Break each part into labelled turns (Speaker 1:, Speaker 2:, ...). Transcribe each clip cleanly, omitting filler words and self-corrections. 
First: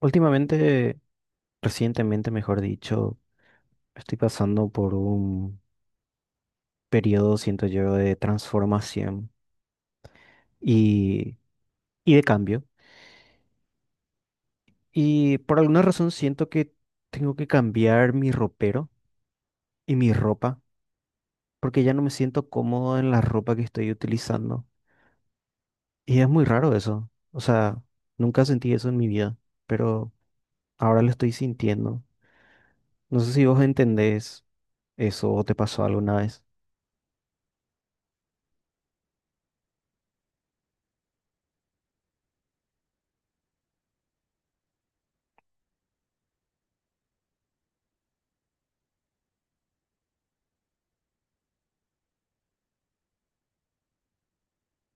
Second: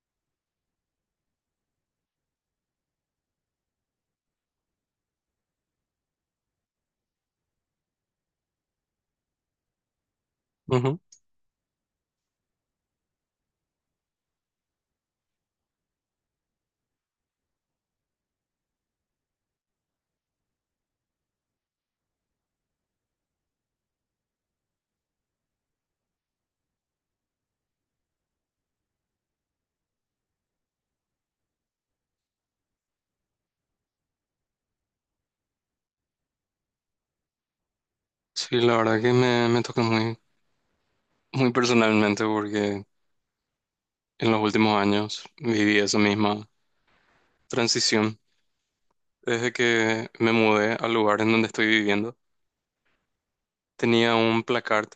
Speaker 1: Últimamente, recientemente, mejor dicho, estoy pasando por un periodo, siento yo, de transformación
Speaker 2: Ujú.
Speaker 1: y, y de cambio. Y por alguna razón siento que tengo que cambiar mi ropero y mi ropa, porque ya no me siento cómodo en la ropa que estoy utilizando. Y es muy raro eso. O sea, nunca sentí eso en mi vida, pero ahora lo estoy sintiendo. No sé si vos entendés eso o te pasó alguna vez.
Speaker 2: Sí, la verdad que me toca muy, muy personalmente porque en los últimos años viví esa misma transición. Desde que me mudé al lugar en donde estoy viviendo, tenía un placard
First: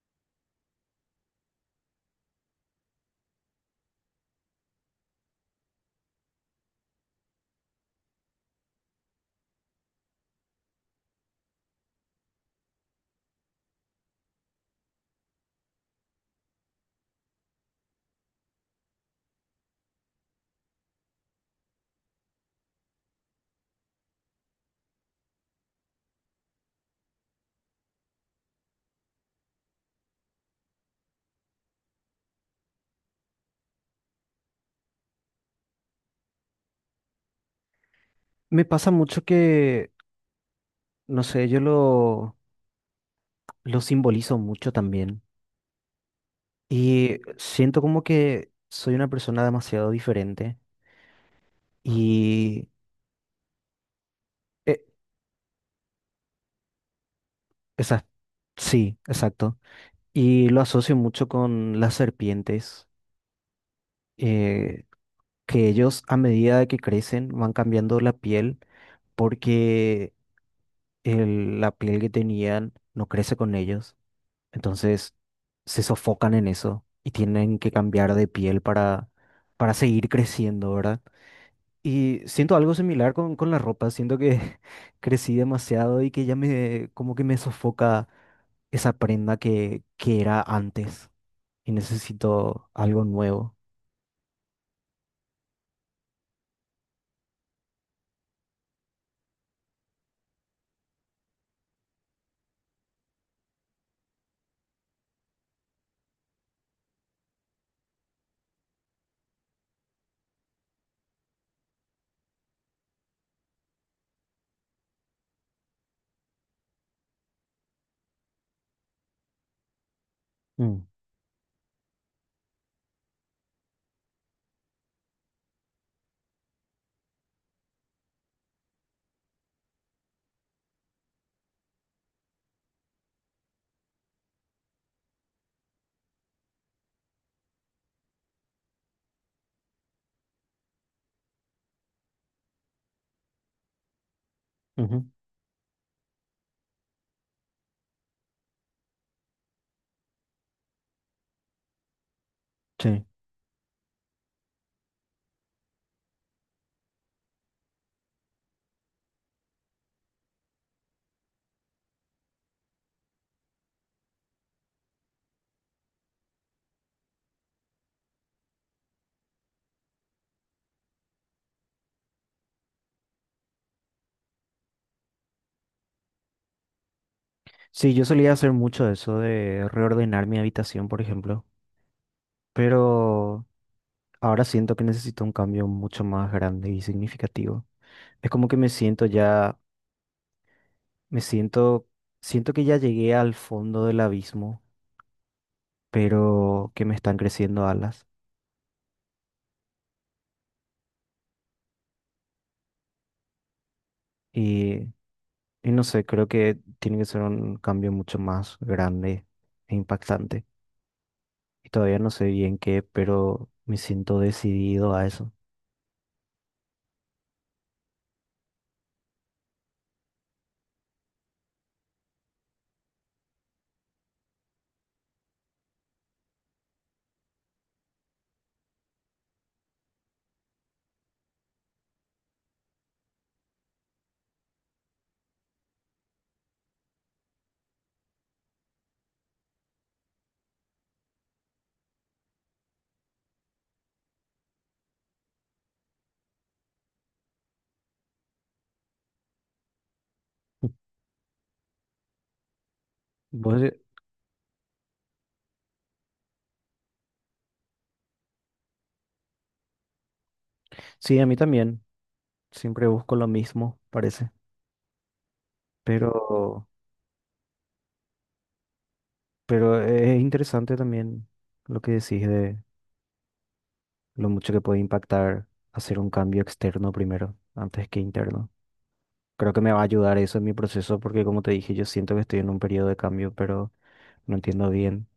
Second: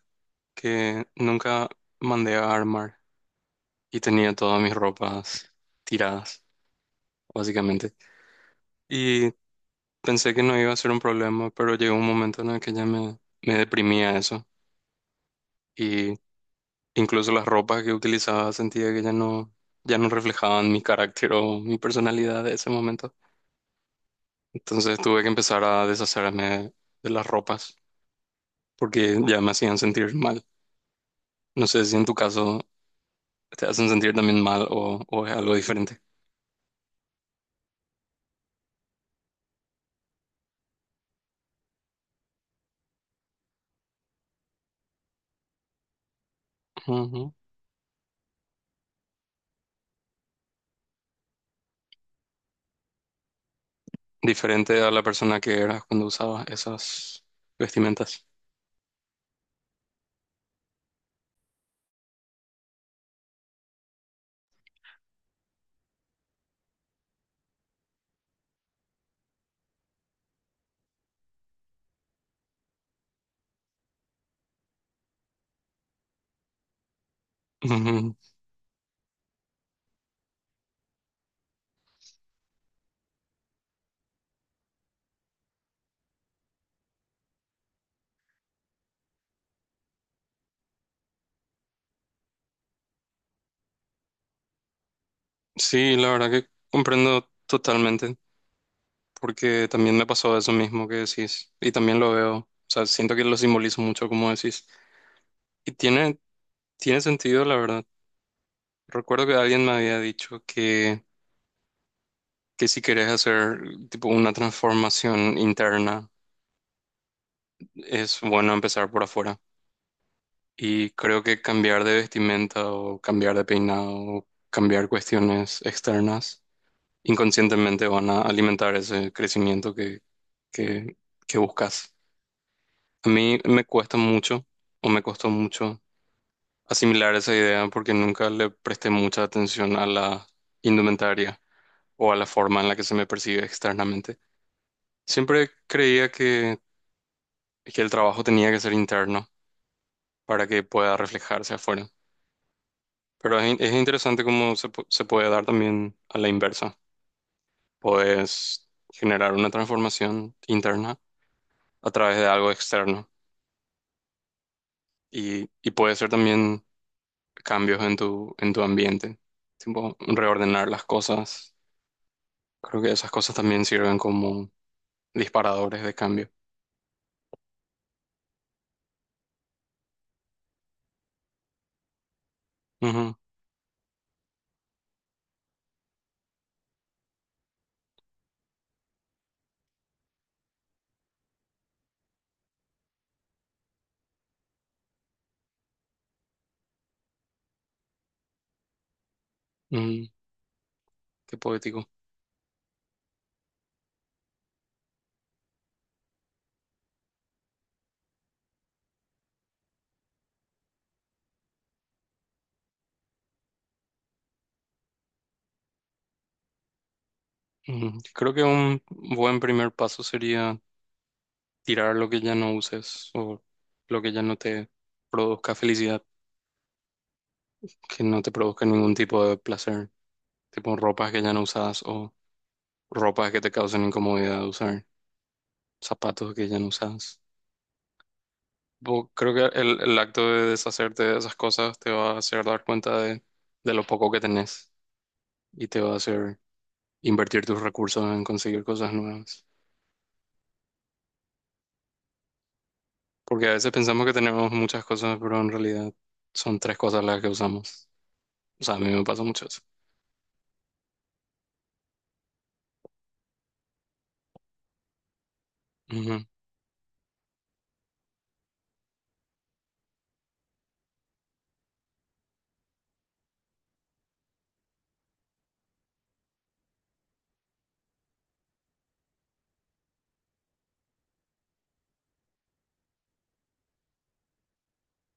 Speaker 2: que nunca mandé a armar y tenía todas mis ropas tiradas, básicamente. Y pensé que no iba a ser un problema, pero llegó un momento en el que ya me deprimía eso. Incluso las ropas que utilizaba sentía que ya no reflejaban mi carácter o mi personalidad de ese momento. Entonces tuve que empezar a deshacerme de las ropas porque ya me hacían sentir mal. No sé si en tu caso te hacen sentir también mal o es algo diferente.
Speaker 1: Me pasa mucho que no sé, yo lo simbolizo mucho también. Y
Speaker 2: Ujú.
Speaker 1: siento como que soy una persona demasiado diferente. Y... eh,
Speaker 2: Diferente a la persona que eras cuando usabas esas
Speaker 1: esa-
Speaker 2: vestimentas.
Speaker 1: sí, exacto. Y lo asocio mucho con las serpientes, eh, que ellos a medida de que crecen van cambiando la piel porque la piel que tenían no crece con ellos. Entonces se sofocan en eso y tienen que cambiar
Speaker 2: Ujú.
Speaker 1: de piel para seguir creciendo, ¿verdad? Y siento algo similar con la ropa, siento que crecí demasiado y que ya me, como que me sofoca esa prenda que era antes y necesito algo nuevo.
Speaker 2: Sí, la verdad que comprendo totalmente, porque también me pasó eso mismo que decís, y también lo veo, o sea, siento que lo simbolizo mucho como decís. Y tiene sentido, la verdad. Recuerdo que alguien me había dicho que si querés hacer tipo una transformación interna, es bueno empezar por afuera.
Speaker 1: Mm,
Speaker 2: Y creo que cambiar de vestimenta o cambiar de peinado o cambiar cuestiones externas inconscientemente van a alimentar ese crecimiento que, que buscas. A mí me cuesta mucho o me costó mucho asimilar esa idea porque nunca le presté mucha atención a la indumentaria, o a la forma en la que se me percibe externamente.
Speaker 1: ujú.
Speaker 2: Siempre creía que el trabajo tenía que ser interno para que pueda reflejarse afuera.
Speaker 1: Sí.
Speaker 2: Pero es interesante cómo se puede dar también a la inversa. Puedes generar una transformación interna a través de algo externo y puede ser también cambios en tu ambiente, tipo reordenar las cosas. Creo que esas cosas también sirven como disparadores de cambio.
Speaker 1: Sí, yo solía hacer mucho eso de reordenar mi habitación, por ejemplo,
Speaker 2: Ujú,
Speaker 1: pero ahora siento que necesito un cambio mucho más grande y significativo. Es como que me siento ya, me siento, siento que ya llegué al fondo del abismo, pero que me están creciendo alas.
Speaker 2: ujú. Qué poético.
Speaker 1: Y, y no sé, creo que tiene que ser un cambio mucho más grande e impactante. Y todavía no sé bien qué, pero me siento decidido a eso.
Speaker 2: Ujú. Creo que un buen primer paso sería tirar lo que ya no uses o lo que ya no te produzca felicidad, que no te produzca ningún tipo de placer, tipo ropas que ya no usas o ropas que te causen incomodidad de usar, zapatos que ya no usas. Creo que el acto de deshacerte de esas cosas te va a hacer dar cuenta de lo poco que tenés y te va a hacer invertir tus recursos en conseguir cosas nuevas. Porque a
Speaker 1: Vos
Speaker 2: veces
Speaker 1: de-
Speaker 2: pensamos que tenemos muchas cosas, pero en realidad son tres cosas las que usamos. O sea, a mí me pasa mucho eso.
Speaker 1: sí, a mí también. Siempre busco lo mismo, parece. Pero,
Speaker 2: Ujú.
Speaker 1: pero es interesante también lo que decís de lo mucho que puede impactar hacer un cambio externo primero, antes que interno. Creo que me va a ayudar eso en mi proceso porque, como te dije, yo siento que estoy en un periodo de cambio, pero no entiendo bien.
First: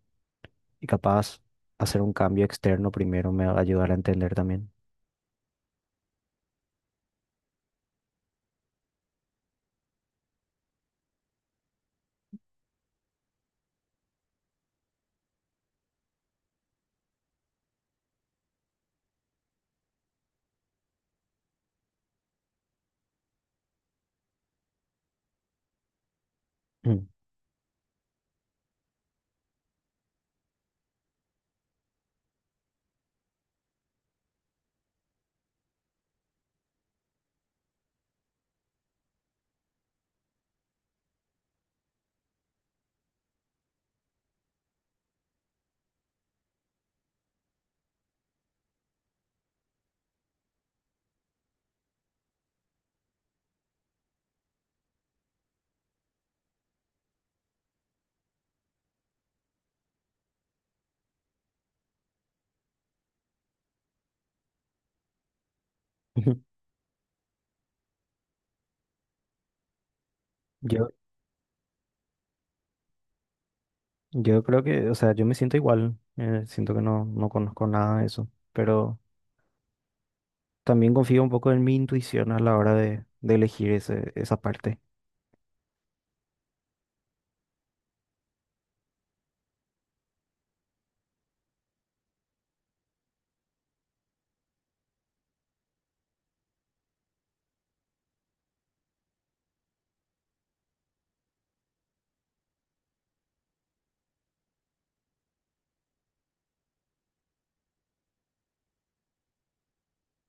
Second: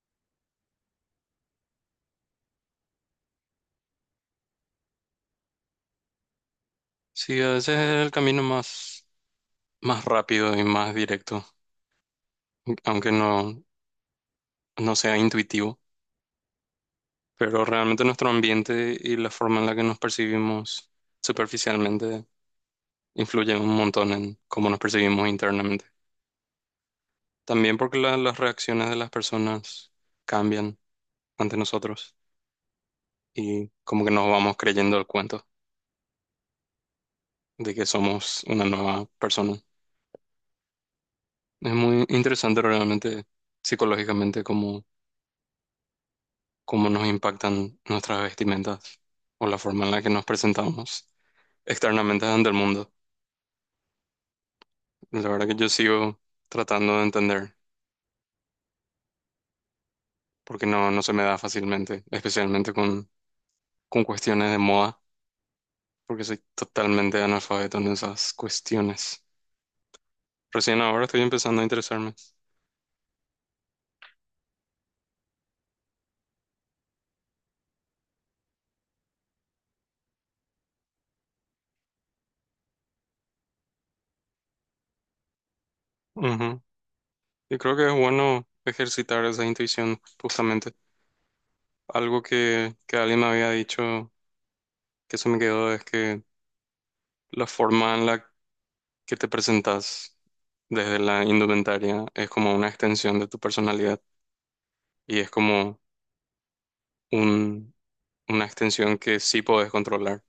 Speaker 1: Y capaz hacer un cambio externo primero me va a ayudar a entender también.
Speaker 2: Sí, a veces es el camino más rápido y más directo, aunque no, no sea intuitivo. Pero realmente nuestro ambiente y la forma en la que nos percibimos superficialmente influyen un montón en cómo nos percibimos internamente.
Speaker 1: Mm.
Speaker 2: También porque las reacciones de las personas cambian ante nosotros y como que nos vamos creyendo el cuento de que somos una nueva persona. Es muy interesante realmente psicológicamente cómo nos impactan nuestras vestimentas o la forma en la que nos presentamos externamente ante el mundo. La verdad que yo sigo tratando de entender porque no, no se me da fácilmente, especialmente con cuestiones de moda, porque soy totalmente analfabeto en esas cuestiones. Recién
Speaker 1: Yo,
Speaker 2: ahora estoy empezando a interesarme.
Speaker 1: yo creo que, o sea, yo me siento igual. Eh, siento que no conozco nada de eso. Pero también confío un poco en mi intuición a la hora de elegir esa parte.
Speaker 2: Ujú. Y creo que es bueno ejercitar esa intuición justamente. Algo que alguien me había dicho que se me quedó es que la forma en la que te presentas desde la indumentaria es como una extensión de tu personalidad y es como un, una extensión que sí podés controlar,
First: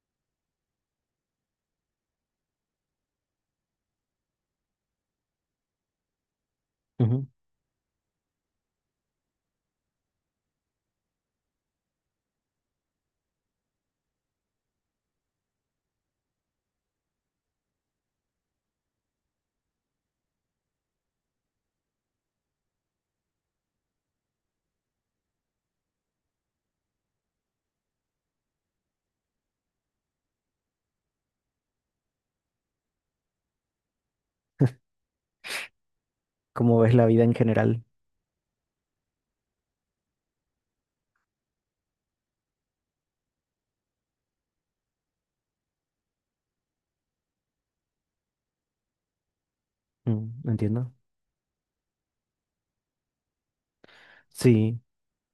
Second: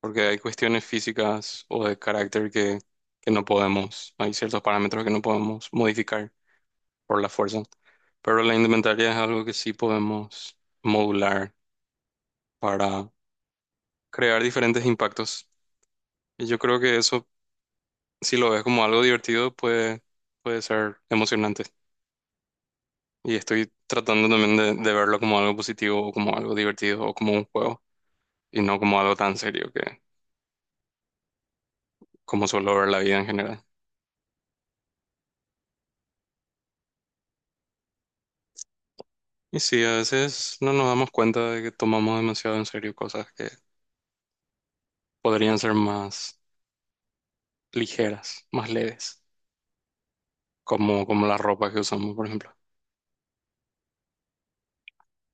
Speaker 2: porque hay cuestiones físicas o de carácter que no podemos, hay ciertos parámetros que no podemos modificar por
Speaker 1: Ujú.
Speaker 2: la fuerza, pero la indumentaria es algo que sí podemos modular para crear diferentes impactos. Y yo creo que eso si lo ves como algo divertido, puede ser emocionante. Y estoy tratando también de verlo como algo positivo o como algo divertido o como un juego y no como algo tan serio que como suelo ver la vida en general.
Speaker 1: Cómo ves la vida en general.
Speaker 2: Y sí, a veces no nos damos cuenta de que tomamos demasiado en serio cosas que podrían ser más ligeras, más leves,
Speaker 1: Mm, entiendo.
Speaker 2: como la ropa que usamos, por ejemplo.
Speaker 1: Sí,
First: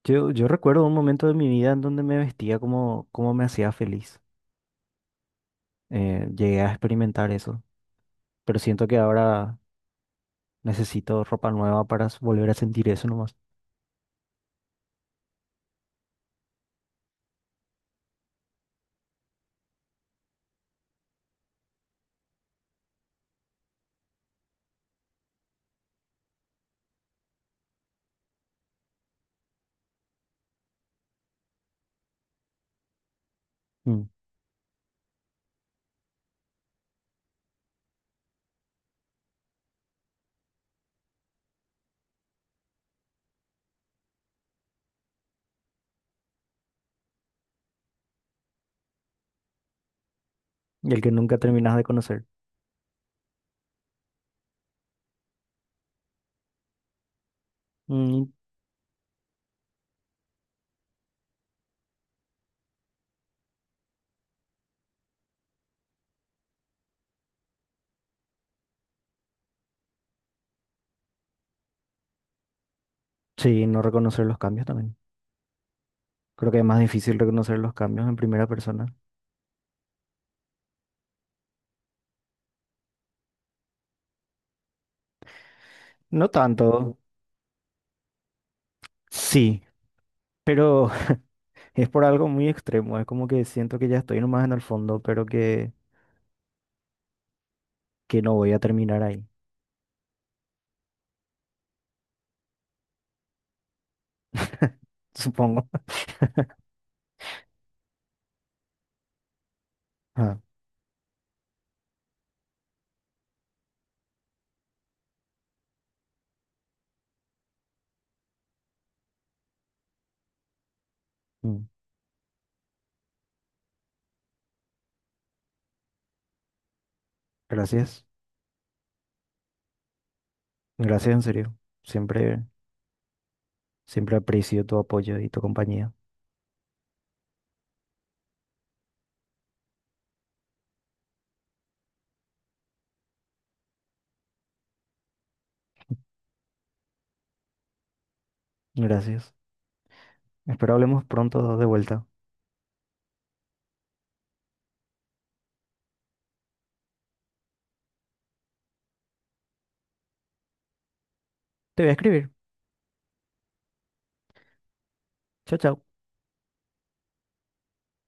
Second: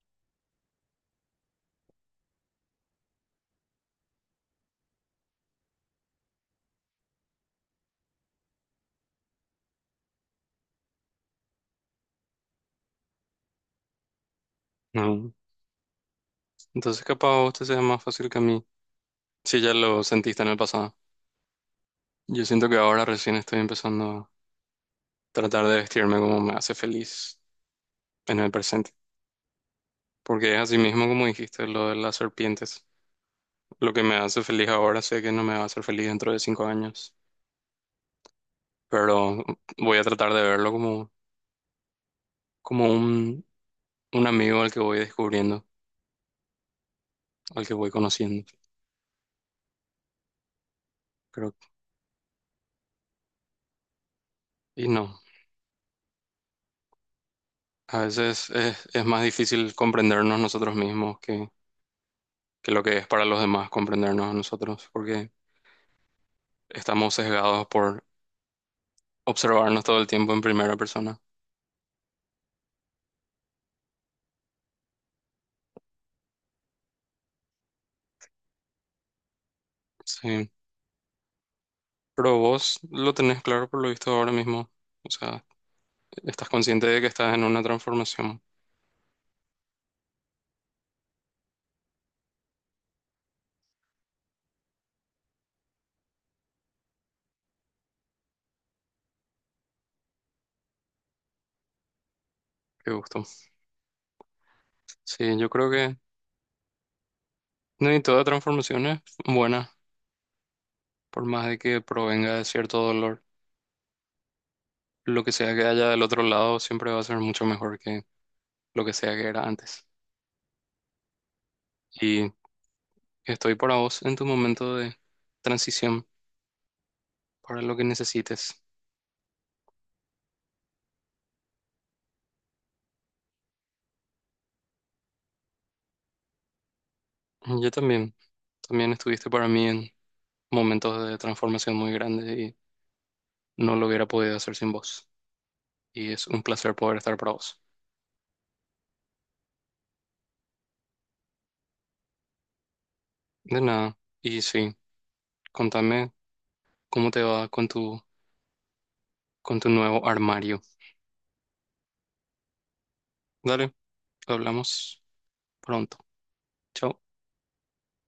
Speaker 1: yo recuerdo un momento de mi vida en donde me vestía como me hacía feliz. Llegué a experimentar eso. Pero siento que ahora necesito ropa nueva para volver a sentir eso.
Speaker 2: Ujú. Entonces capaz a usted sea más fácil que a mí, si ya lo sentiste en el pasado. Yo siento que ahora recién estoy empezando tratar de vestirme como me hace feliz en el presente. Porque es así mismo como dijiste lo de las serpientes. Lo que
Speaker 1: Mm.
Speaker 2: me hace feliz ahora sé que no me va a hacer feliz dentro de 5 años, pero voy a tratar de verlo como un amigo al que voy descubriendo, al que voy conociendo.
Speaker 1: Y el que nunca
Speaker 2: Pero,
Speaker 1: terminas de conocer.
Speaker 2: y no, a
Speaker 1: Mm.
Speaker 2: veces es más difícil comprendernos nosotros mismos que lo que es para los demás comprendernos a nosotros, porque estamos sesgados por observarnos todo el tiempo en primera persona.
Speaker 1: Sí, no reconocer los cambios también. Creo que es más difícil reconocer los cambios en primera persona.
Speaker 2: Sí. Pero vos lo tenés claro por lo visto ahora mismo. O sea,
Speaker 1: No
Speaker 2: estás consciente
Speaker 1: tanto,
Speaker 2: de que estás en una transformación.
Speaker 1: sí, pero es por algo muy extremo. Es como que siento que ya estoy nomás en el fondo, pero que no voy a terminar ahí,
Speaker 2: Qué gusto. Sí, yo
Speaker 1: supongo.
Speaker 2: creo que no hay toda transformación es buena,
Speaker 1: Ah,
Speaker 2: por más de que provenga de cierto dolor. Lo que sea que haya del otro lado siempre va a ser mucho mejor que lo que sea que era antes.
Speaker 1: mm.
Speaker 2: Y estoy para vos en tu momento de transición, para lo que
Speaker 1: Gracias.
Speaker 2: necesites.
Speaker 1: Gracias en serio. Siempre, siempre aprecio tu apoyo y tu compañía.
Speaker 2: Yo también. También estuviste para mí en momentos de transformación muy grandes y no lo hubiera podido hacer sin vos. Y es un placer poder estar para vos.
Speaker 1: Gracias. Espero hablemos pronto de vuelta.
Speaker 2: De nada. Y sí, contame cómo te va con tu nuevo armario.
Speaker 1: Te voy a escribir.
Speaker 2: Dale, hablamos
Speaker 1: Chao, chao.
Speaker 2: pronto. Chao.